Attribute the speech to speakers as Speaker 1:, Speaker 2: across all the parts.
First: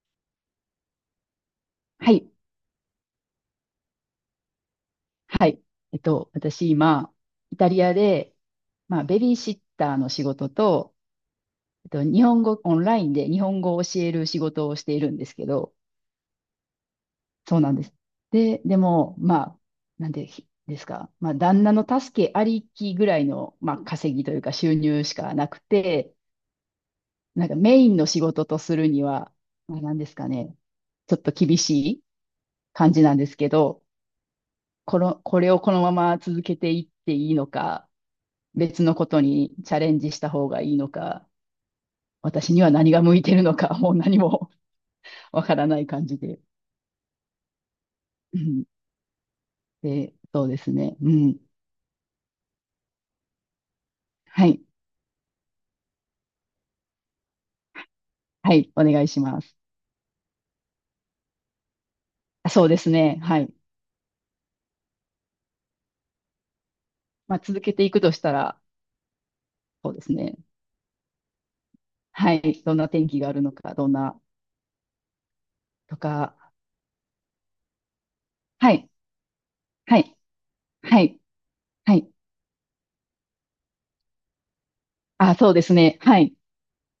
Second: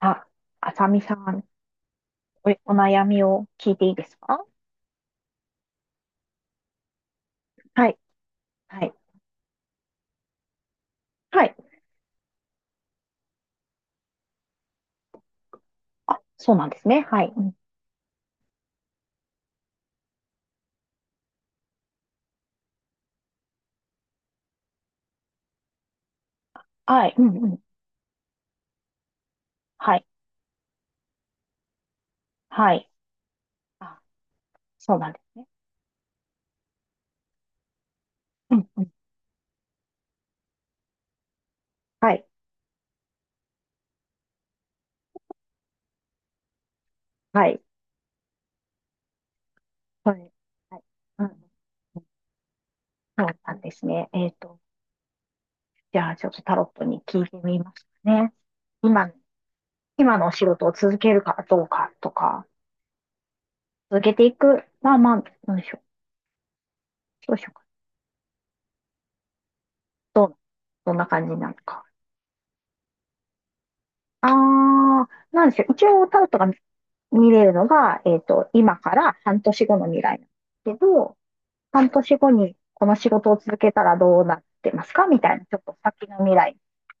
Speaker 1: あ、あさみさん、
Speaker 2: はい。
Speaker 1: お悩みを聞いていいですか？
Speaker 2: はい。私今、イタリ
Speaker 1: は
Speaker 2: ア
Speaker 1: い。
Speaker 2: で、
Speaker 1: はい。
Speaker 2: まあ、ベビーシッターの仕事と、
Speaker 1: はい。
Speaker 2: 日本語、オンラインで日本語を教える仕事をしているんですけど、
Speaker 1: そうなんですね。はい。うん。
Speaker 2: そうなんです。でも、まあ、なんでひですか、まあ、旦那の助けありきぐらいの、まあ、稼ぎというか収入しかなくて、
Speaker 1: はい。うんう
Speaker 2: なんか
Speaker 1: ん。
Speaker 2: メインの仕事とするには、まあ、な
Speaker 1: は
Speaker 2: ん
Speaker 1: い。
Speaker 2: ですかね、ちょっと厳しい
Speaker 1: はい。
Speaker 2: 感じなんですけど、
Speaker 1: あ、そうなんです
Speaker 2: こ
Speaker 1: ね。
Speaker 2: れをこのまま続けていっていいのか、
Speaker 1: うんう
Speaker 2: 別
Speaker 1: ん。
Speaker 2: のことにチャレンジした方がいいのか、
Speaker 1: はい。
Speaker 2: 私には何が向いてるのか、もう何も わからない感じで。
Speaker 1: はい。
Speaker 2: うん。
Speaker 1: そ
Speaker 2: で、
Speaker 1: う。
Speaker 2: そうです
Speaker 1: はい。
Speaker 2: ね。う
Speaker 1: う
Speaker 2: ん。
Speaker 1: ん。そうなんですね。
Speaker 2: はい。
Speaker 1: じゃあ、ちょっとタロットに聞いてみますね。
Speaker 2: はい。お願い
Speaker 1: 今、
Speaker 2: します。
Speaker 1: 今のお仕事を続けるかどうかとか、
Speaker 2: あ、そうですね。はい。
Speaker 1: 続けていく、まあまあ、どうでしょう。ど
Speaker 2: ま
Speaker 1: う
Speaker 2: あ、
Speaker 1: しよう
Speaker 2: 続
Speaker 1: か。
Speaker 2: けていくとしたら、そうです
Speaker 1: どう、
Speaker 2: ね。
Speaker 1: どんな感じなのか。
Speaker 2: はい。どんな天気があるのか、どんな、
Speaker 1: ああ、なんでしょう。一
Speaker 2: と
Speaker 1: 応タロッ
Speaker 2: か。
Speaker 1: トが見れるのが、
Speaker 2: は
Speaker 1: 今
Speaker 2: い。
Speaker 1: から半年後の
Speaker 2: は
Speaker 1: 未
Speaker 2: い。
Speaker 1: 来なんですけ
Speaker 2: は
Speaker 1: ど、
Speaker 2: い。
Speaker 1: 半
Speaker 2: はい。
Speaker 1: 年後にこの仕事を続けたらどうなってますかみた
Speaker 2: あ、
Speaker 1: いな、
Speaker 2: そう
Speaker 1: ちょ
Speaker 2: で
Speaker 1: っ
Speaker 2: す
Speaker 1: と
Speaker 2: ね。
Speaker 1: 先の
Speaker 2: はい。
Speaker 1: 未来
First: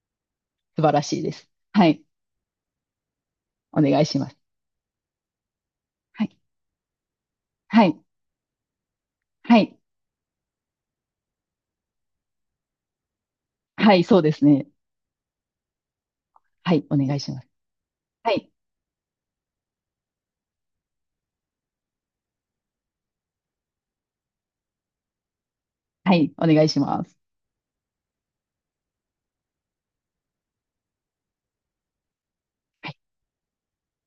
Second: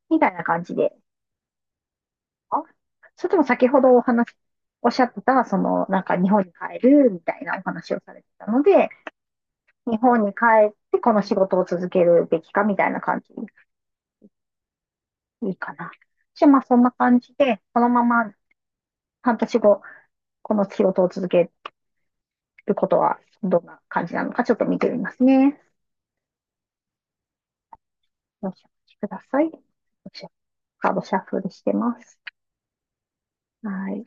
Speaker 1: みたいな感じ
Speaker 2: 素晴
Speaker 1: で。
Speaker 2: らしいです。はい。
Speaker 1: あ、それとも先ほ
Speaker 2: お
Speaker 1: ど
Speaker 2: 願いします。
Speaker 1: おっしゃってた、その、なんか
Speaker 2: は
Speaker 1: 日
Speaker 2: い。
Speaker 1: 本に帰るみたいなお
Speaker 2: は
Speaker 1: 話を
Speaker 2: い。
Speaker 1: されてたので、
Speaker 2: はい。
Speaker 1: 日本に帰ってこの仕事を続けるべきかみたいな感じ、
Speaker 2: はい。そうですね。
Speaker 1: いいかな。じゃあまあ
Speaker 2: は
Speaker 1: そん
Speaker 2: い。
Speaker 1: な
Speaker 2: お願
Speaker 1: 感
Speaker 2: いし
Speaker 1: じ
Speaker 2: ます。
Speaker 1: で、このまま
Speaker 2: はい。
Speaker 1: 半年後、この仕事を続けることはどんな感じなのかちょっと見てみますね。
Speaker 2: はい。お願いします。
Speaker 1: よろしくお待ちください。カードシャッフルしてます。
Speaker 2: はい。
Speaker 1: はい。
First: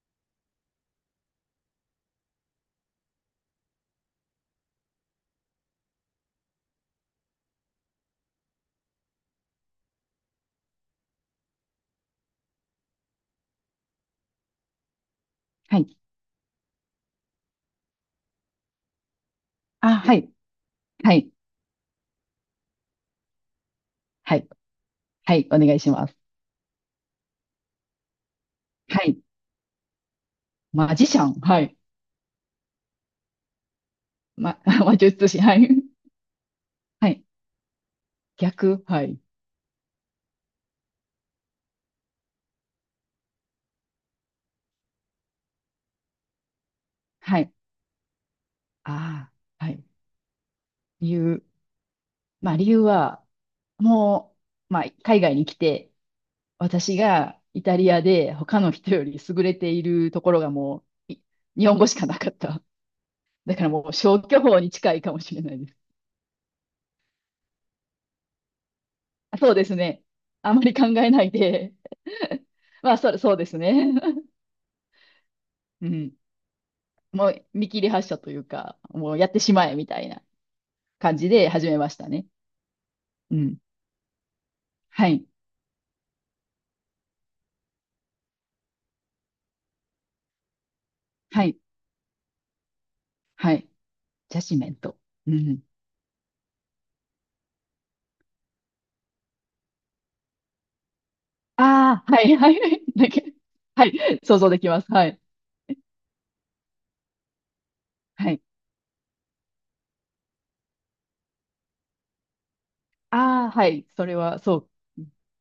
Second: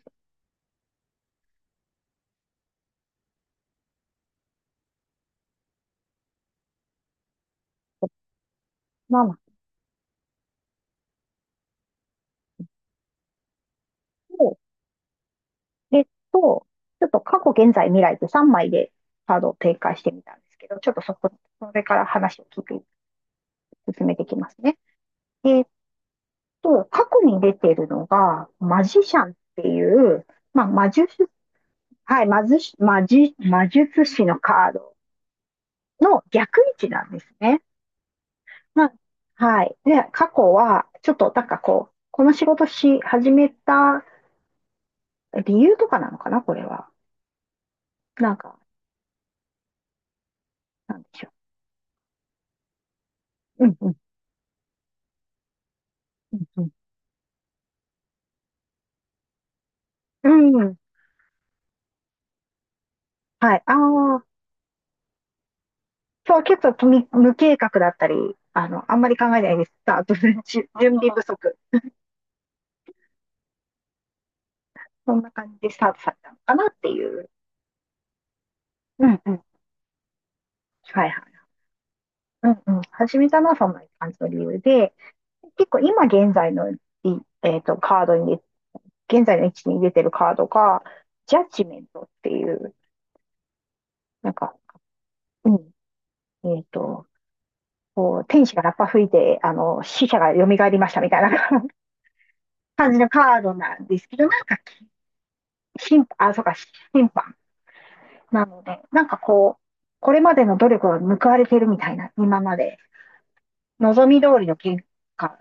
Speaker 1: ママ、
Speaker 2: はい。
Speaker 1: えっと、ちょっと過去、現在、未来でて3枚でカードを展
Speaker 2: あ、
Speaker 1: 開して
Speaker 2: は
Speaker 1: み
Speaker 2: い。
Speaker 1: たんですけど、ちょっとそ
Speaker 2: はい。
Speaker 1: こ、それから話を聞いて、進めていき
Speaker 2: はい。
Speaker 1: ますね。
Speaker 2: はい。お
Speaker 1: えっ
Speaker 2: 願いします。
Speaker 1: 過去に出てるのが、マ
Speaker 2: は
Speaker 1: ジシ
Speaker 2: い。
Speaker 1: ャンっていう、まあ、
Speaker 2: マジシャン。はい。
Speaker 1: はい、魔術師の
Speaker 2: ま、
Speaker 1: カード
Speaker 2: 魔術師。はい。
Speaker 1: の逆位置な
Speaker 2: は
Speaker 1: んで
Speaker 2: い。
Speaker 1: すね。
Speaker 2: 逆。
Speaker 1: まあ、
Speaker 2: はい。
Speaker 1: はい。で、過去は、ちょっと、なんかこう、この仕事し始めた理由とかなのかな、これは。
Speaker 2: はい。
Speaker 1: なんか、
Speaker 2: ああ、はい。
Speaker 1: なんで
Speaker 2: 理
Speaker 1: しょ
Speaker 2: 由。まあ、理由は、
Speaker 1: う。うん、うん、
Speaker 2: もう、まあ、海外に来て、
Speaker 1: うん。
Speaker 2: 私がイタリアで他の人より優れていると
Speaker 1: う
Speaker 2: ころが
Speaker 1: ん。うん。
Speaker 2: もう、日本語しかなかった。だ
Speaker 1: は
Speaker 2: か
Speaker 1: い。
Speaker 2: ら
Speaker 1: あ
Speaker 2: もう消
Speaker 1: あ、
Speaker 2: 去法に近いかもしれないです。
Speaker 1: そう、結構無計画だったり、あんまり考
Speaker 2: あ、
Speaker 1: えな
Speaker 2: そう
Speaker 1: いで
Speaker 2: で
Speaker 1: ス
Speaker 2: す
Speaker 1: タ
Speaker 2: ね。
Speaker 1: ート。 準
Speaker 2: あまり考
Speaker 1: 備
Speaker 2: え
Speaker 1: 不
Speaker 2: ない
Speaker 1: 足。
Speaker 2: で。まあ、そうですね。
Speaker 1: そんな感じでスタ
Speaker 2: う
Speaker 1: ートさ
Speaker 2: ん。
Speaker 1: れたのかなってい
Speaker 2: も
Speaker 1: う。
Speaker 2: う見切り発車というか、
Speaker 1: う
Speaker 2: もう
Speaker 1: ん
Speaker 2: や
Speaker 1: う
Speaker 2: って
Speaker 1: ん。
Speaker 2: しまえみたいな
Speaker 1: はい
Speaker 2: 感
Speaker 1: は
Speaker 2: じ
Speaker 1: い。
Speaker 2: で始めましたね。
Speaker 1: うんうん。始め
Speaker 2: う
Speaker 1: たのは
Speaker 2: ん。
Speaker 1: そんな感じの理由で、
Speaker 2: はい。
Speaker 1: 結構今現在のいえっと、カードに現在の位置に出てるカードが、ジャ
Speaker 2: は
Speaker 1: ッ
Speaker 2: い。
Speaker 1: ジメントっていう、
Speaker 2: はい。
Speaker 1: なん
Speaker 2: ジャ
Speaker 1: か、
Speaker 2: シメント。う
Speaker 1: う
Speaker 2: ん。
Speaker 1: ん、えっと、こう、天使がラッパ吹いて、死者が蘇りましたみたいな、
Speaker 2: ああ、はい、はい、はい。
Speaker 1: 感じ
Speaker 2: だ
Speaker 1: のカ
Speaker 2: け、
Speaker 1: ードなん
Speaker 2: は
Speaker 1: ですけ
Speaker 2: い。
Speaker 1: ど、
Speaker 2: 想
Speaker 1: なん
Speaker 2: 像
Speaker 1: か、
Speaker 2: できます。はい。
Speaker 1: 審判、あ、そうか、審判
Speaker 2: はい。
Speaker 1: なので、なんかこう、これまでの努力が報われてるみたいな、今まで、
Speaker 2: ああ、はい。そ
Speaker 1: 望
Speaker 2: れ
Speaker 1: み
Speaker 2: は、
Speaker 1: 通りの
Speaker 2: そう。
Speaker 1: 結果、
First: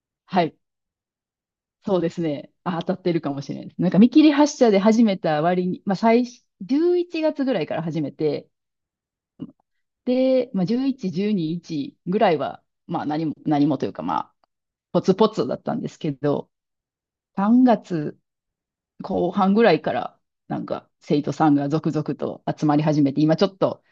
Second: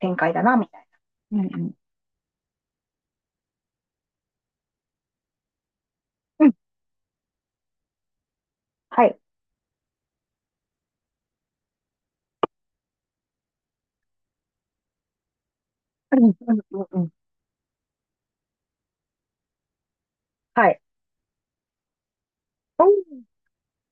Speaker 1: 展開だ
Speaker 2: は
Speaker 1: な、
Speaker 2: い。
Speaker 1: みたいな。うんうん。
Speaker 2: そうですね。あ、当たってるかもしれないです。なんか見切り発車で始めた割に、まあ最初、
Speaker 1: うん、
Speaker 2: 11月ぐらいから始めて、
Speaker 1: はい。
Speaker 2: で、まあ、11、12、1ぐらいは、まあ、何もというか、まあ、ポツポツだったんですけ
Speaker 1: うん
Speaker 2: ど、
Speaker 1: うんうんうん。
Speaker 2: 3月後半ぐらいから、なん
Speaker 1: はい。
Speaker 2: か生徒さんが続々と集まり
Speaker 1: お
Speaker 2: 始めて、
Speaker 1: ー、
Speaker 2: 今ちょっと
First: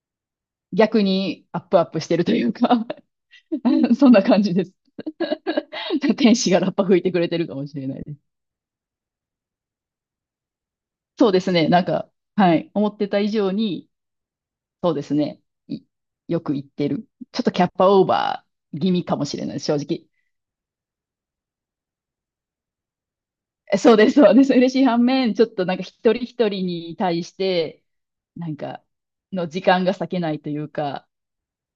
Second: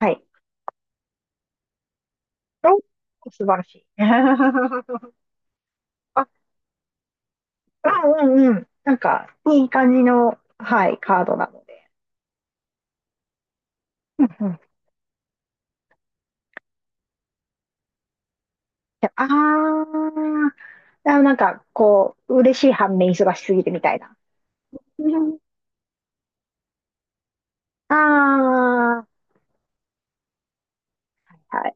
Speaker 1: はい。
Speaker 2: 逆にアップアップしてるという
Speaker 1: おー、
Speaker 2: か、
Speaker 1: 素晴らしい。
Speaker 2: そんな感じで す。
Speaker 1: あ、
Speaker 2: 天使がラッパ吹いてくれてるかもしれ
Speaker 1: あ、
Speaker 2: ないです。
Speaker 1: うんうん。なんか、いい感じの、はい、カー
Speaker 2: そう
Speaker 1: ド
Speaker 2: で
Speaker 1: な
Speaker 2: す
Speaker 1: の
Speaker 2: ね、なん
Speaker 1: で。
Speaker 2: か、はい、思ってた以上に、
Speaker 1: うんうん。
Speaker 2: そうですね、いよく言ってる。ちょっとキャッパオーバー気味かもしれないです、正
Speaker 1: ああ
Speaker 2: 直。
Speaker 1: ー、あ、なんか、こう、嬉しい反面忙しすぎて
Speaker 2: え、
Speaker 1: みた
Speaker 2: そう
Speaker 1: い
Speaker 2: です、
Speaker 1: な。
Speaker 2: そうです。嬉しい反
Speaker 1: う
Speaker 2: 面、
Speaker 1: ん。
Speaker 2: ちょっとなんか一人一人に対して、
Speaker 1: あ
Speaker 2: なんか、
Speaker 1: あ、
Speaker 2: の時間が割けないというか、
Speaker 1: は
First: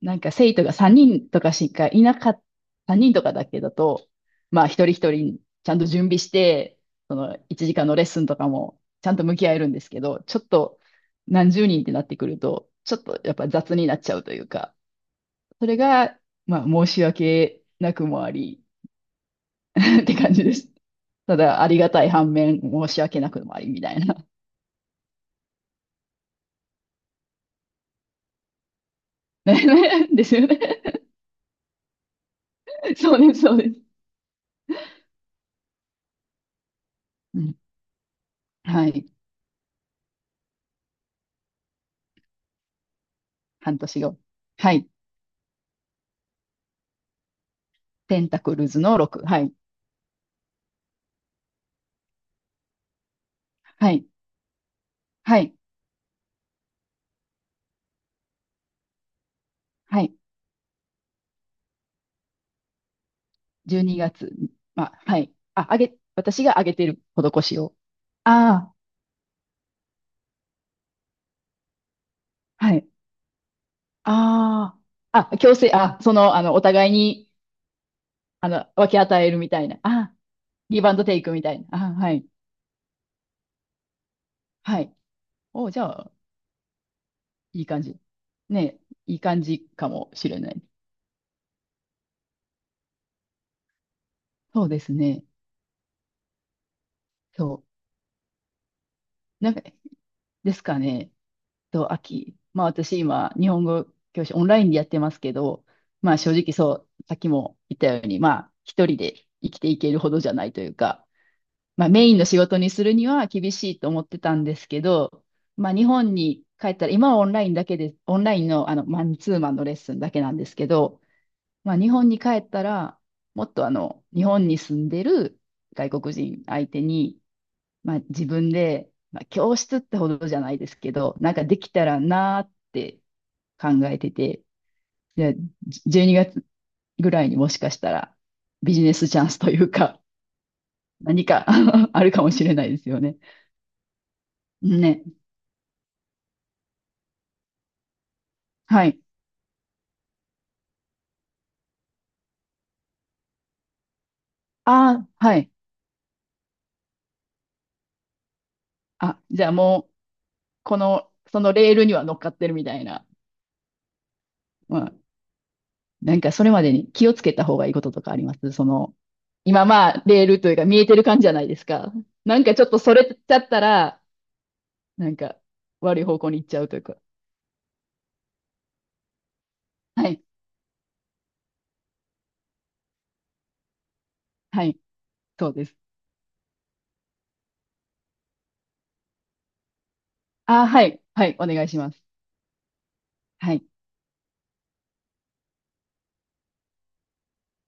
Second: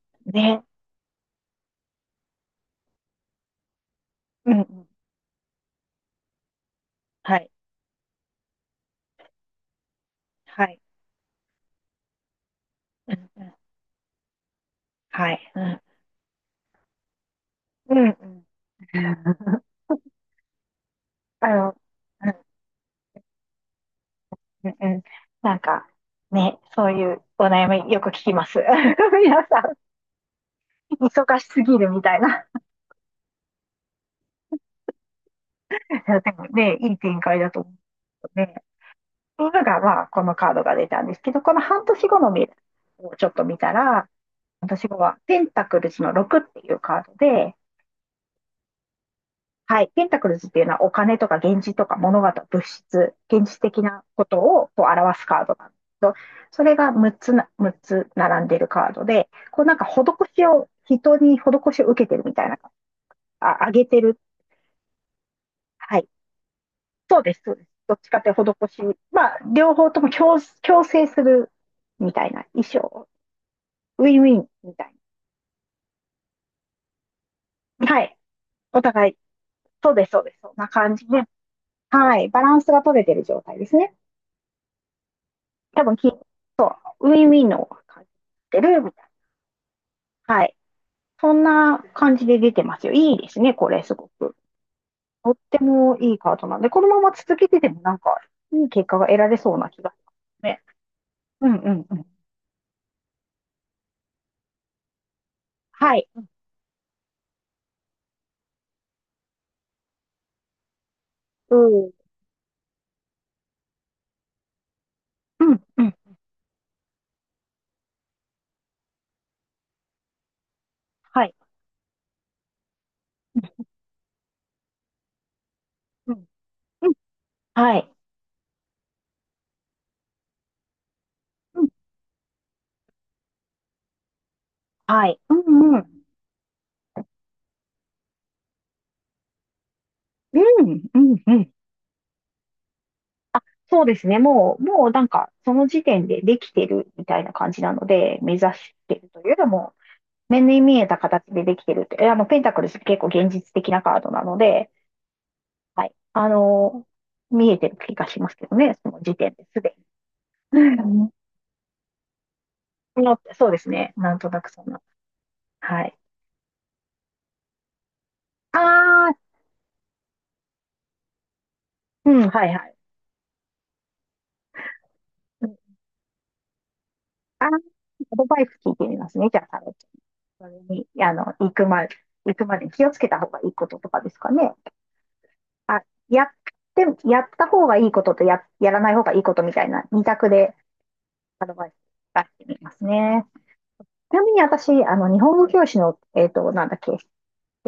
Speaker 2: なんか
Speaker 1: い。
Speaker 2: 生
Speaker 1: ね。
Speaker 2: 徒が3人とかしかいなかった、3人とかだけだと、
Speaker 1: うんう
Speaker 2: まあ一
Speaker 1: ん。
Speaker 2: 人一人ちゃんと準備して、そ
Speaker 1: は
Speaker 2: の
Speaker 1: い。
Speaker 2: 1時間のレッスンとかもちゃんと向き合えるんですけど、ちょっ
Speaker 1: は
Speaker 2: と
Speaker 1: い。
Speaker 2: 何十人ってなってくると、ちょっ
Speaker 1: う
Speaker 2: と
Speaker 1: ん
Speaker 2: やっ
Speaker 1: う
Speaker 2: ぱ
Speaker 1: ん。
Speaker 2: 雑になっちゃうというか、
Speaker 1: はい。う
Speaker 2: それ
Speaker 1: ん。
Speaker 2: が、まあ申し訳
Speaker 1: う
Speaker 2: なく
Speaker 1: んう
Speaker 2: もあ
Speaker 1: ん。
Speaker 2: り、 って感じです。た
Speaker 1: あ
Speaker 2: だあ
Speaker 1: の、
Speaker 2: りがたい
Speaker 1: う
Speaker 2: 反
Speaker 1: ん
Speaker 2: 面申し訳なくもありみたいな。
Speaker 1: うんうん。なんか、ね、そういうお悩みよく聞きます。皆さん、
Speaker 2: ね、 ですよね。
Speaker 1: 忙しすぎるみたいな。い
Speaker 2: そうです、そうです。
Speaker 1: や、でもね、いい展開
Speaker 2: う
Speaker 1: だ
Speaker 2: ん、
Speaker 1: と思うね。
Speaker 2: はい。
Speaker 1: が、まあ、このカードが出たんですけど、この半年後の未来をちょっと見た
Speaker 2: 半年
Speaker 1: ら、
Speaker 2: 後。
Speaker 1: 半
Speaker 2: は
Speaker 1: 年
Speaker 2: い。
Speaker 1: 後はペンタクルズの6っていうカードで、
Speaker 2: ペンタクルズの6。はい。
Speaker 1: はい、ペンタクルズっていうのはお金とか現実とか物事、物質、現実的
Speaker 2: は
Speaker 1: な
Speaker 2: い、
Speaker 1: ことをこう表す
Speaker 2: は
Speaker 1: カー
Speaker 2: い、
Speaker 1: ドなんですけど、それが6つな、むっつ並んでるカードで、こうなんか
Speaker 2: は
Speaker 1: 施
Speaker 2: い。
Speaker 1: しを、人に施しを受けてるみたいな、あ、あ
Speaker 2: 12
Speaker 1: げてる。
Speaker 2: 月。まあ、はい。あ、あげ、
Speaker 1: はい、
Speaker 2: 私があげてる
Speaker 1: そうです、
Speaker 2: 施
Speaker 1: そう
Speaker 2: し
Speaker 1: です。
Speaker 2: を。
Speaker 1: どっちかって
Speaker 2: あ
Speaker 1: 施し、まあ、両方とも強制するみたいな、衣
Speaker 2: あ、は
Speaker 1: 装
Speaker 2: い。
Speaker 1: をウィンウィンみ
Speaker 2: あ
Speaker 1: たい
Speaker 2: あ、あ、強制、あ、その、あの、お互いに、
Speaker 1: な。はい。
Speaker 2: あの、
Speaker 1: お
Speaker 2: 分け
Speaker 1: 互い、
Speaker 2: 与えるみたいな。
Speaker 1: そうです、
Speaker 2: あ、
Speaker 1: そうです。そんな
Speaker 2: ギブア
Speaker 1: 感
Speaker 2: ンド
Speaker 1: じ
Speaker 2: テイ
Speaker 1: で。
Speaker 2: クみたいな。あ、は
Speaker 1: は
Speaker 2: い、
Speaker 1: い。バランスが取れてる状態ですね。
Speaker 2: はい。お、じゃ
Speaker 1: 多分き、
Speaker 2: あ、
Speaker 1: そう、ウィンウィン
Speaker 2: い
Speaker 1: の
Speaker 2: い感じ。
Speaker 1: 感じて
Speaker 2: ね、
Speaker 1: るみたい
Speaker 2: いい感じかもし
Speaker 1: な。
Speaker 2: れ
Speaker 1: は
Speaker 2: な
Speaker 1: い。
Speaker 2: い。
Speaker 1: そんな感じで出てますよ。いいですね、これ、すごく。
Speaker 2: そうですね。
Speaker 1: とってもいいカードなんで、このまま続けて
Speaker 2: そ
Speaker 1: てもなんか、いい結果が得られ
Speaker 2: う。な
Speaker 1: そ
Speaker 2: ん
Speaker 1: う
Speaker 2: か、
Speaker 1: な気がします
Speaker 2: で
Speaker 1: ね。
Speaker 2: すかね。
Speaker 1: うんうん
Speaker 2: と、
Speaker 1: うん。
Speaker 2: 秋。まあ私今、日本語教師オンラインでやってますけど、
Speaker 1: はい。
Speaker 2: まあ正直そう、さっきも言ったように、まあ一人で生きていけるほどじゃないというか、
Speaker 1: う
Speaker 2: まあ
Speaker 1: ん。
Speaker 2: メインの仕事にするには厳しいと思ってたんですけど、
Speaker 1: うん
Speaker 2: まあ
Speaker 1: う
Speaker 2: 日
Speaker 1: ん。
Speaker 2: 本に帰ったら、今はオンラインだけで、オンラインのあのマンツーマンのレッスンだけなんですけど、
Speaker 1: はい。
Speaker 2: まあ日本に帰ったら、もっとあの、日本に住んでる外
Speaker 1: う
Speaker 2: 国
Speaker 1: ん
Speaker 2: 人相手
Speaker 1: うん。
Speaker 2: に、
Speaker 1: はい。
Speaker 2: まあ、自分で、まあ、教室ってほどじゃないですけど、なんかで
Speaker 1: うん。
Speaker 2: きたらなーって考えてて、
Speaker 1: はい。う
Speaker 2: で、
Speaker 1: んうん。
Speaker 2: 12月ぐらいにもしかしたらビジネスチャンスというか、
Speaker 1: うんうん
Speaker 2: 何
Speaker 1: う
Speaker 2: か
Speaker 1: ん。
Speaker 2: あるかもしれないですよね。
Speaker 1: そうですね。もうな
Speaker 2: ね。
Speaker 1: んか、その時点でできてるみたいな感じなので、目指し
Speaker 2: は
Speaker 1: て
Speaker 2: い。
Speaker 1: るというよりも、目に見えた形でできてるって、えあの、ペンタクルス結構現実的なカードなので、
Speaker 2: ああ、はい。
Speaker 1: はい。見えてる気がしますけどね、その時
Speaker 2: あ、
Speaker 1: 点で
Speaker 2: じゃあ
Speaker 1: すで
Speaker 2: もう、
Speaker 1: に。うんう
Speaker 2: そのレールには乗っかってるみたい
Speaker 1: ん、
Speaker 2: な。
Speaker 1: の、そうですね。なんとなくそん
Speaker 2: ま
Speaker 1: な。
Speaker 2: あ、
Speaker 1: はい。
Speaker 2: なんかそれまでに気をつけた方がいいこととかあります
Speaker 1: あ
Speaker 2: その、
Speaker 1: あ、
Speaker 2: 今まあ、レールというか見えてる感じじゃないですか。
Speaker 1: うん、
Speaker 2: なん
Speaker 1: はい
Speaker 2: かち
Speaker 1: は
Speaker 2: ょっ
Speaker 1: い。
Speaker 2: とそれちゃったら、なんか、
Speaker 1: うん、
Speaker 2: 悪い方向に行っちゃうというか。
Speaker 1: あー、アドバイス聞いてみますね。じゃあ、タロット、
Speaker 2: はい。
Speaker 1: それに、行くまでに気をつけた方がいいこととかですかね。
Speaker 2: はい。そうです。
Speaker 1: あ、やって、やった方がいいこととやらない方がいいことみたいな二択で
Speaker 2: あ、はい。はい。
Speaker 1: ア
Speaker 2: お
Speaker 1: ド
Speaker 2: 願
Speaker 1: バ
Speaker 2: い
Speaker 1: イス
Speaker 2: します。
Speaker 1: 出してみますね。
Speaker 2: はい。
Speaker 1: ちなみに私、日本語教師の、なんだっけ、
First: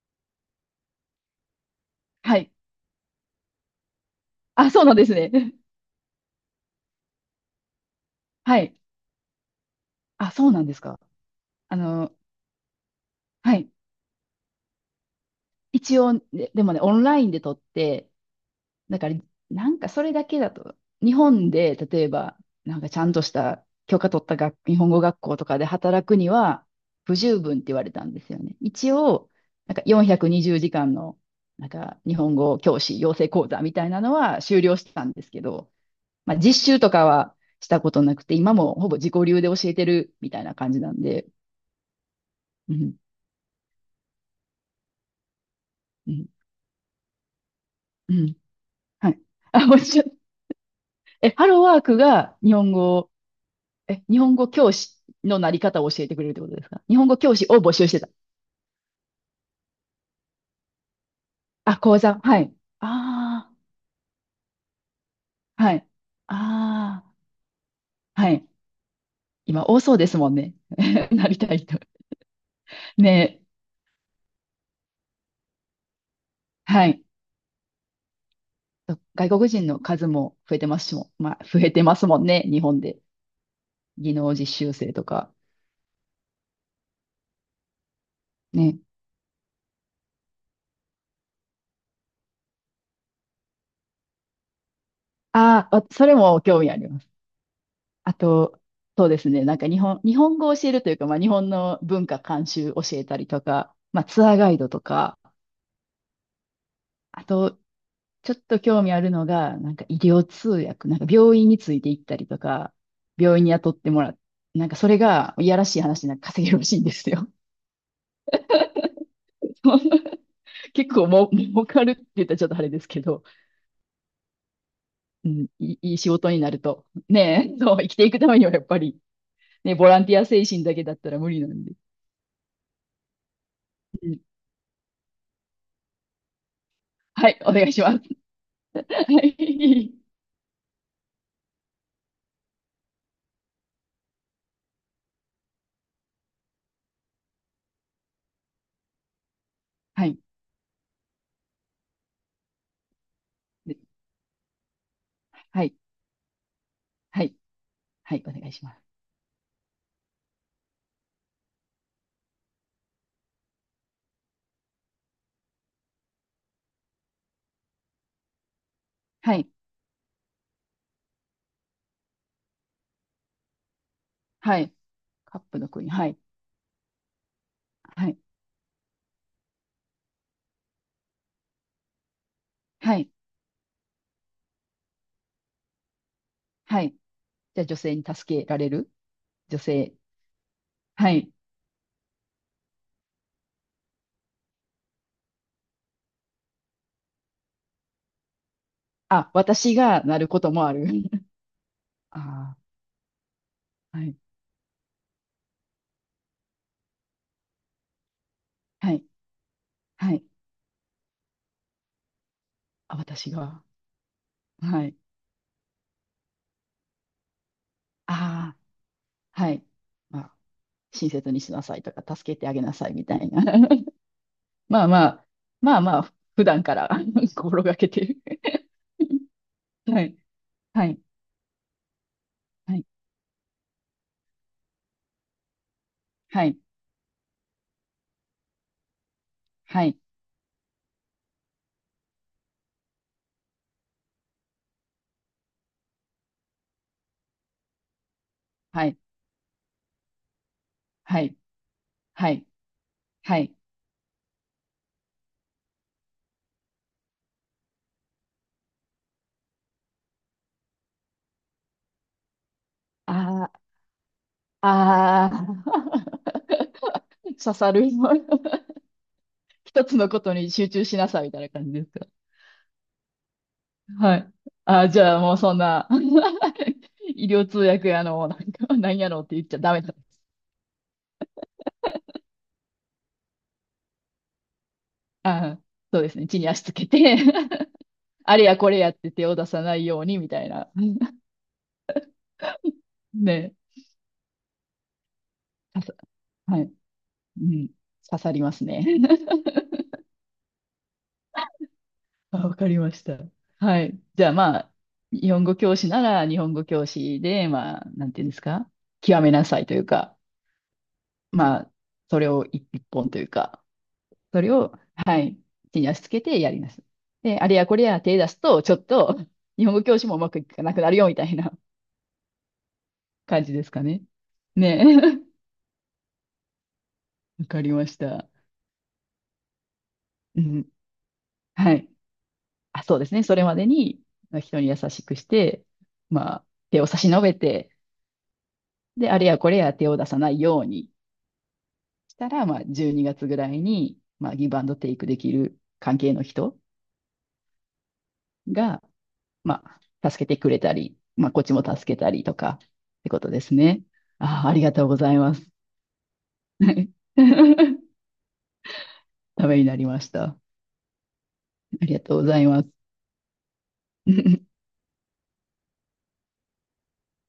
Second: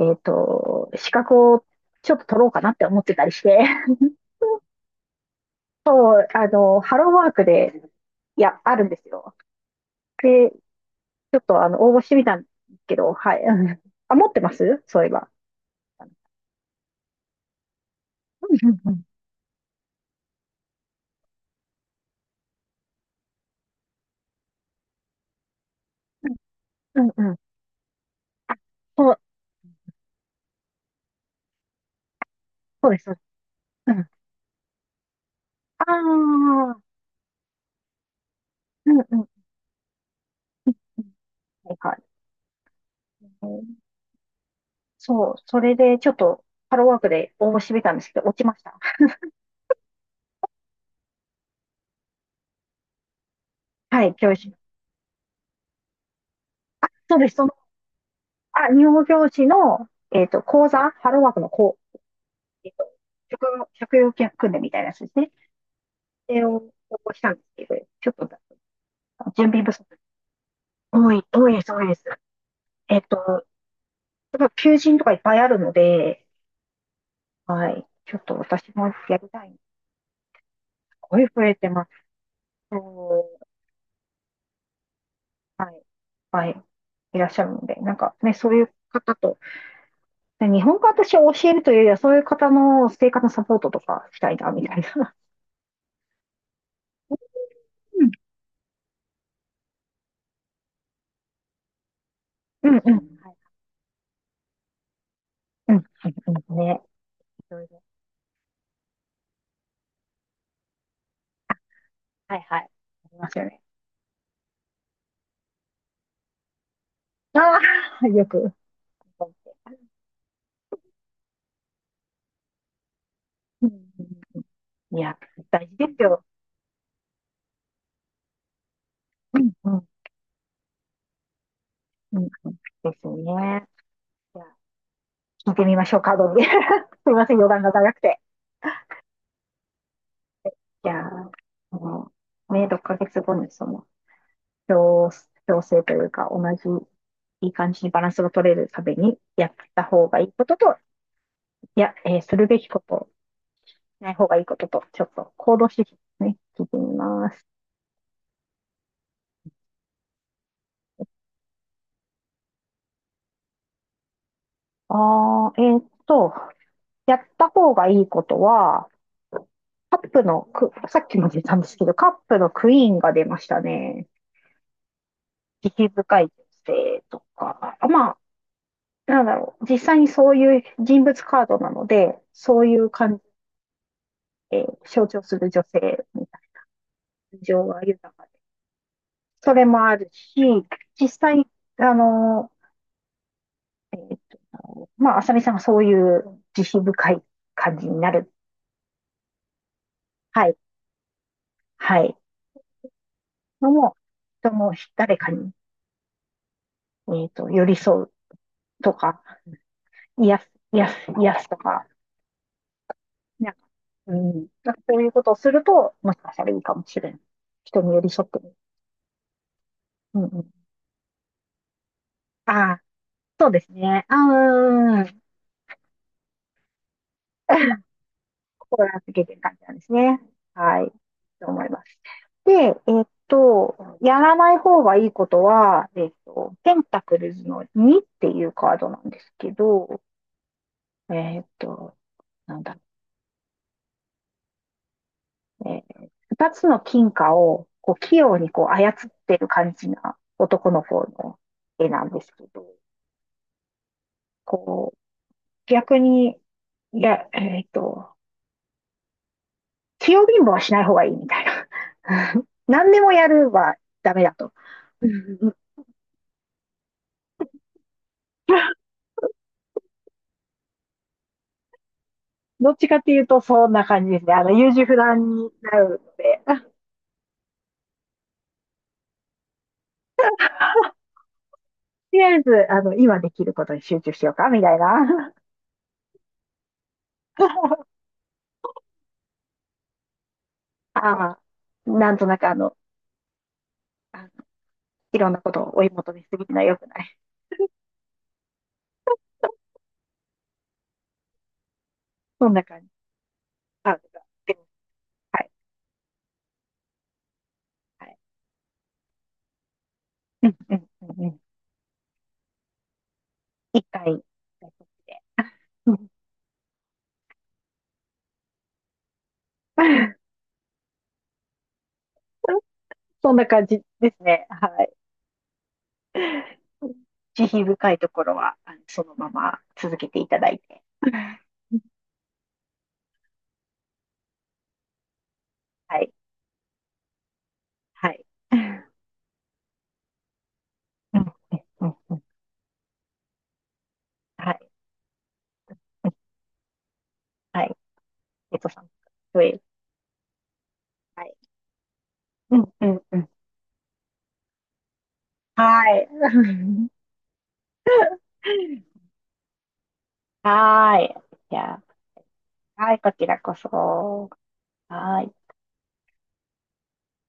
Speaker 1: 資格をちょっと
Speaker 2: は
Speaker 1: 取ろう
Speaker 2: い。
Speaker 1: かなって思ってたりして、
Speaker 2: あ、そうなんですね。
Speaker 1: そう、あの、ハローワークで、い
Speaker 2: は
Speaker 1: や、あ
Speaker 2: い。
Speaker 1: るんですよ。
Speaker 2: あ、そ
Speaker 1: で、
Speaker 2: う
Speaker 1: ち
Speaker 2: なんですか。
Speaker 1: ょっと、
Speaker 2: あ
Speaker 1: 応募し
Speaker 2: の、
Speaker 1: てみたんですけど、はい。う
Speaker 2: はい。
Speaker 1: ん、あ、持ってます、そういえば。
Speaker 2: 一
Speaker 1: う
Speaker 2: 応、でもね、オンラインで撮って、
Speaker 1: んうんう
Speaker 2: だ
Speaker 1: ん。
Speaker 2: から、なんかそれだけだと、日本で、例えば、なんかちゃんとした許可取った学日本語学校とかで働くには
Speaker 1: うん
Speaker 2: 不
Speaker 1: うん。
Speaker 2: 十分って言われたんですよ
Speaker 1: あ、
Speaker 2: ね。一
Speaker 1: そう、
Speaker 2: 応、なんか420時間の、なんか日本語教
Speaker 1: そうで
Speaker 2: 師
Speaker 1: す。そ
Speaker 2: 養
Speaker 1: うです。
Speaker 2: 成講座みたい
Speaker 1: う
Speaker 2: な
Speaker 1: ん。
Speaker 2: のは修了したんですけど、
Speaker 1: あ
Speaker 2: まあ実
Speaker 1: あ、
Speaker 2: 習とかはしたことなくて、今もほ
Speaker 1: う
Speaker 2: ぼ
Speaker 1: ん
Speaker 2: 自己
Speaker 1: うん。
Speaker 2: 流で教えてるみたいな感じなんで、
Speaker 1: はいはい。
Speaker 2: うん、
Speaker 1: そう、それでち
Speaker 2: う
Speaker 1: ょっ
Speaker 2: ん、
Speaker 1: とハローワークで応募してみたんです
Speaker 2: う
Speaker 1: けど、落
Speaker 2: ん。
Speaker 1: ちました。
Speaker 2: は い。あ、もちろん、え、ハローワークが日本語え、
Speaker 1: はい、
Speaker 2: 日
Speaker 1: 教
Speaker 2: 本語
Speaker 1: 師。
Speaker 2: 教師のなり方を教えてくれるってことですか日本
Speaker 1: そ
Speaker 2: 語
Speaker 1: うで
Speaker 2: 教
Speaker 1: す、
Speaker 2: 師
Speaker 1: その、
Speaker 2: を募集してた。
Speaker 1: あ、日本語教師の、講座、ハローワークの
Speaker 2: あ、
Speaker 1: 講、
Speaker 2: 講座。はい。
Speaker 1: えっと、職
Speaker 2: あ
Speaker 1: 業、職業訓練みたいなやつですね。
Speaker 2: あ、はい。
Speaker 1: それを応
Speaker 2: あ
Speaker 1: 募したんですけど、ちょ
Speaker 2: あ、
Speaker 1: っ
Speaker 2: は
Speaker 1: と
Speaker 2: い。
Speaker 1: 準備
Speaker 2: 今
Speaker 1: 不
Speaker 2: 多
Speaker 1: 足。
Speaker 2: そうですもんね。
Speaker 1: 多い、
Speaker 2: なり
Speaker 1: 多
Speaker 2: た
Speaker 1: い
Speaker 2: い
Speaker 1: です、
Speaker 2: 人。
Speaker 1: 多いです。
Speaker 2: ね
Speaker 1: やっぱ求人とかいっぱいあるので、
Speaker 2: え。はい。
Speaker 1: はい、ちょっと私もやり
Speaker 2: 外
Speaker 1: た
Speaker 2: 国
Speaker 1: い。
Speaker 2: 人の数も増えてますしも、
Speaker 1: 声
Speaker 2: ま
Speaker 1: 増
Speaker 2: あ、
Speaker 1: え
Speaker 2: 増
Speaker 1: て
Speaker 2: えて
Speaker 1: ます。
Speaker 2: ますもんね。日本で。
Speaker 1: そ
Speaker 2: 技能実習生とか。
Speaker 1: う、はい、はい、いらっしゃるので、なんかね、そういう
Speaker 2: ね。
Speaker 1: 方と、で日本語私を教えるというよりは、そういう方の生活のサポートとかしたいな、みたいな。
Speaker 2: ああ、わそれも興味あります。
Speaker 1: うん。
Speaker 2: あと、そうですね。なんか日本語を教えるというか、まあ日本の文化監
Speaker 1: う
Speaker 2: 修
Speaker 1: ん
Speaker 2: 教
Speaker 1: うん。
Speaker 2: えたり
Speaker 1: はい。
Speaker 2: とか、まあツアーガイドとか、
Speaker 1: うん。うんね。
Speaker 2: あ
Speaker 1: い
Speaker 2: と
Speaker 1: ろいろ。
Speaker 2: ちょっと興味あるのが、なんか医療通訳、なんか病院について行ったり
Speaker 1: は
Speaker 2: と
Speaker 1: いはい。
Speaker 2: か、
Speaker 1: あります
Speaker 2: 病
Speaker 1: よ
Speaker 2: 院に
Speaker 1: ね。
Speaker 2: 雇ってもらう。なんかそれが、いやらしい話でなんか稼げるらしいんですよ。
Speaker 1: ああ、よく。
Speaker 2: 結構もう、儲かるって言ったらちょっとあれですけど、
Speaker 1: うんうん、いや、
Speaker 2: うん、
Speaker 1: 大事で
Speaker 2: いい
Speaker 1: す
Speaker 2: 仕
Speaker 1: よ。
Speaker 2: 事になると。ねえ、そう、生きていくためにはやっぱり、
Speaker 1: うん、う
Speaker 2: ね、ボ
Speaker 1: ん、
Speaker 2: ランティア精神だけだったら無理なんで。
Speaker 1: うん、ですね。
Speaker 2: うん、
Speaker 1: じゃあ聞いてみましょうか、どうで。すみま
Speaker 2: は
Speaker 1: せん、
Speaker 2: い、
Speaker 1: 余
Speaker 2: お
Speaker 1: 談
Speaker 2: 願
Speaker 1: が
Speaker 2: いしま
Speaker 1: 長
Speaker 2: す。
Speaker 1: く
Speaker 2: は
Speaker 1: て。
Speaker 2: い。
Speaker 1: じゃあ、あのね、6ヶ月後にその、調、調整というか、同じ、いい感じにバランスが取れるために、やった
Speaker 2: は
Speaker 1: 方
Speaker 2: い。
Speaker 1: がいいことと、いや、するべきこと、
Speaker 2: で
Speaker 1: しない方がいいことと、ちょっと行
Speaker 2: は
Speaker 1: 動
Speaker 2: い。
Speaker 1: 指示ですね、聞いてみ
Speaker 2: は
Speaker 1: ま
Speaker 2: い。
Speaker 1: す。
Speaker 2: はい。お願いします。
Speaker 1: あー、えーっと、やった方がいいことは、
Speaker 2: はい。
Speaker 1: カップのク、さっきも出たんですけど、カップのクイーンが出ましたね。
Speaker 2: はい。カップ
Speaker 1: 慈
Speaker 2: の
Speaker 1: 悲
Speaker 2: 国。はい。
Speaker 1: 深い女性とか、あ、
Speaker 2: は
Speaker 1: ま
Speaker 2: い。
Speaker 1: あ、なんだろう、実際にそういう人物カードなので、そういう
Speaker 2: はい。
Speaker 1: 感じ、え象徴する女性、
Speaker 2: はい。
Speaker 1: 感
Speaker 2: じゃあ
Speaker 1: 情
Speaker 2: 女
Speaker 1: が
Speaker 2: 性に
Speaker 1: 豊かで。
Speaker 2: 助けられる
Speaker 1: そ
Speaker 2: 女
Speaker 1: れも
Speaker 2: 性。
Speaker 1: あるし、実
Speaker 2: はい。
Speaker 1: 際、あの、えーあさみさんがそういう慈悲深い感じになる。
Speaker 2: あ、私がなるこ
Speaker 1: は
Speaker 2: と
Speaker 1: い、
Speaker 2: もある。
Speaker 1: はい。
Speaker 2: あ
Speaker 1: のも、
Speaker 2: あ、はい。
Speaker 1: 人も誰かに、寄り添うと
Speaker 2: はい。
Speaker 1: か、
Speaker 2: はい。
Speaker 1: 癒す、癒す、癒すとか、
Speaker 2: あ、私
Speaker 1: なんか、
Speaker 2: が。
Speaker 1: うん、なんか
Speaker 2: はい。
Speaker 1: そういうことをすると、もしかしたらいいかもしれない。人に寄り添ってみる。
Speaker 2: ああ、はい。
Speaker 1: う
Speaker 2: ま
Speaker 1: ん
Speaker 2: あ、
Speaker 1: うん、
Speaker 2: 親切にしなさいとか、助けてあげ
Speaker 1: あ
Speaker 2: な
Speaker 1: あ、
Speaker 2: さいみたいな。
Speaker 1: そうです ね。
Speaker 2: まあまあ、まあまあ、普段から
Speaker 1: う
Speaker 2: 心が
Speaker 1: ん。
Speaker 2: けてる。
Speaker 1: 心がけて る感じなんです
Speaker 2: はい。
Speaker 1: ね。は
Speaker 2: は
Speaker 1: い。
Speaker 2: い。
Speaker 1: と思います。で、
Speaker 2: はい。
Speaker 1: やらない方がいいことは、
Speaker 2: はい。
Speaker 1: ペンタクルズの2っていうカードなんですけ
Speaker 2: はい。
Speaker 1: ど、えっと、なんだ、えー、2つの金貨をこう器用にこう
Speaker 2: は
Speaker 1: 操っ
Speaker 2: い。
Speaker 1: てる感じな男の方
Speaker 2: はい。
Speaker 1: の絵なんで
Speaker 2: は
Speaker 1: す
Speaker 2: い。
Speaker 1: けど、
Speaker 2: はい。
Speaker 1: こう、逆に、いや、器用貧乏はしない方がいいみたいな。何でもや
Speaker 2: あ
Speaker 1: る
Speaker 2: あ、
Speaker 1: はダメだと。う
Speaker 2: あ
Speaker 1: ん、
Speaker 2: あ、刺さる。一つのことに集中しなさいみたいな感じですか。
Speaker 1: どっちかっていうと、そんな感じ
Speaker 2: は
Speaker 1: です
Speaker 2: い。
Speaker 1: ね。優柔
Speaker 2: あ、
Speaker 1: 不
Speaker 2: じゃ
Speaker 1: 断
Speaker 2: あもう
Speaker 1: に
Speaker 2: そん
Speaker 1: なる
Speaker 2: な、
Speaker 1: ので、と
Speaker 2: 医療通訳やの、なんか、なんやろうって言っちゃダメだ。
Speaker 1: りあえず、今できることに集中しようか、みたいな。
Speaker 2: あ、そうですね。地に足つけて あれやこれやって手を出さないようにみたいな。
Speaker 1: ああ、なんとなくあの、
Speaker 2: ね。
Speaker 1: あのいろんなことを
Speaker 2: あ
Speaker 1: 追い
Speaker 2: さ
Speaker 1: 求めすぎるの
Speaker 2: は
Speaker 1: は
Speaker 2: い。
Speaker 1: 良くない。
Speaker 2: うん。刺さりますね。あ、
Speaker 1: そん
Speaker 2: わ
Speaker 1: な
Speaker 2: かり
Speaker 1: 感じ。
Speaker 2: ました。は
Speaker 1: あ、
Speaker 2: い。じゃあ
Speaker 1: で
Speaker 2: ま
Speaker 1: も、
Speaker 2: あ、日
Speaker 1: は
Speaker 2: 本
Speaker 1: い、
Speaker 2: 語教師なら日本語教師で、まあ、
Speaker 1: は
Speaker 2: なん
Speaker 1: い。
Speaker 2: ていうんですか。極めなさいというか、
Speaker 1: うんうんうんうん。
Speaker 2: まあ、それを一本というか。
Speaker 1: 一回、一
Speaker 2: それ
Speaker 1: 回
Speaker 2: を、
Speaker 1: こっち
Speaker 2: は
Speaker 1: で。
Speaker 2: い、地に
Speaker 1: う
Speaker 2: 足
Speaker 1: ん。
Speaker 2: つけてやります。で、あれやこれや手出すと、ちょっと、日本語教師もうまく いかなくなるよ、みたいな
Speaker 1: そん
Speaker 2: 感
Speaker 1: な
Speaker 2: じで
Speaker 1: 感
Speaker 2: す
Speaker 1: じ
Speaker 2: かね。
Speaker 1: ですね。
Speaker 2: ね
Speaker 1: はい。
Speaker 2: え。
Speaker 1: 慈
Speaker 2: わか
Speaker 1: 悲
Speaker 2: りま
Speaker 1: 深
Speaker 2: し
Speaker 1: いとこ
Speaker 2: た。
Speaker 1: ろは、あのそのまま続けていた
Speaker 2: う
Speaker 1: だい
Speaker 2: ん。
Speaker 1: て。
Speaker 2: はい。あ、そうですね。それまでに、まあ人に優しくして、
Speaker 1: はい、
Speaker 2: まあ、手を差し伸べて、
Speaker 1: はい。
Speaker 2: で、あれやこれや手を出さないように
Speaker 1: うん、うん、う
Speaker 2: し
Speaker 1: ん。
Speaker 2: たら、まあ、12月ぐらいに、まあ、ギ
Speaker 1: は
Speaker 2: ブアン
Speaker 1: い。
Speaker 2: ドテイクできる関
Speaker 1: う
Speaker 2: 係の
Speaker 1: ん。
Speaker 2: 人
Speaker 1: はい。さ
Speaker 2: が、
Speaker 1: ん。い。
Speaker 2: まあ、助けてくれたり、
Speaker 1: は
Speaker 2: まあ、
Speaker 1: い。
Speaker 2: こっちも助けたりと
Speaker 1: う
Speaker 2: かっ
Speaker 1: ん、うん、
Speaker 2: て
Speaker 1: う
Speaker 2: こ
Speaker 1: ん。
Speaker 2: とですね。ああ、ありがとうございます。
Speaker 1: はい。
Speaker 2: ためになりました。あ
Speaker 1: はーい。じゃ
Speaker 2: りがとうございます。
Speaker 1: あ、はい、こちらこそ。はーい。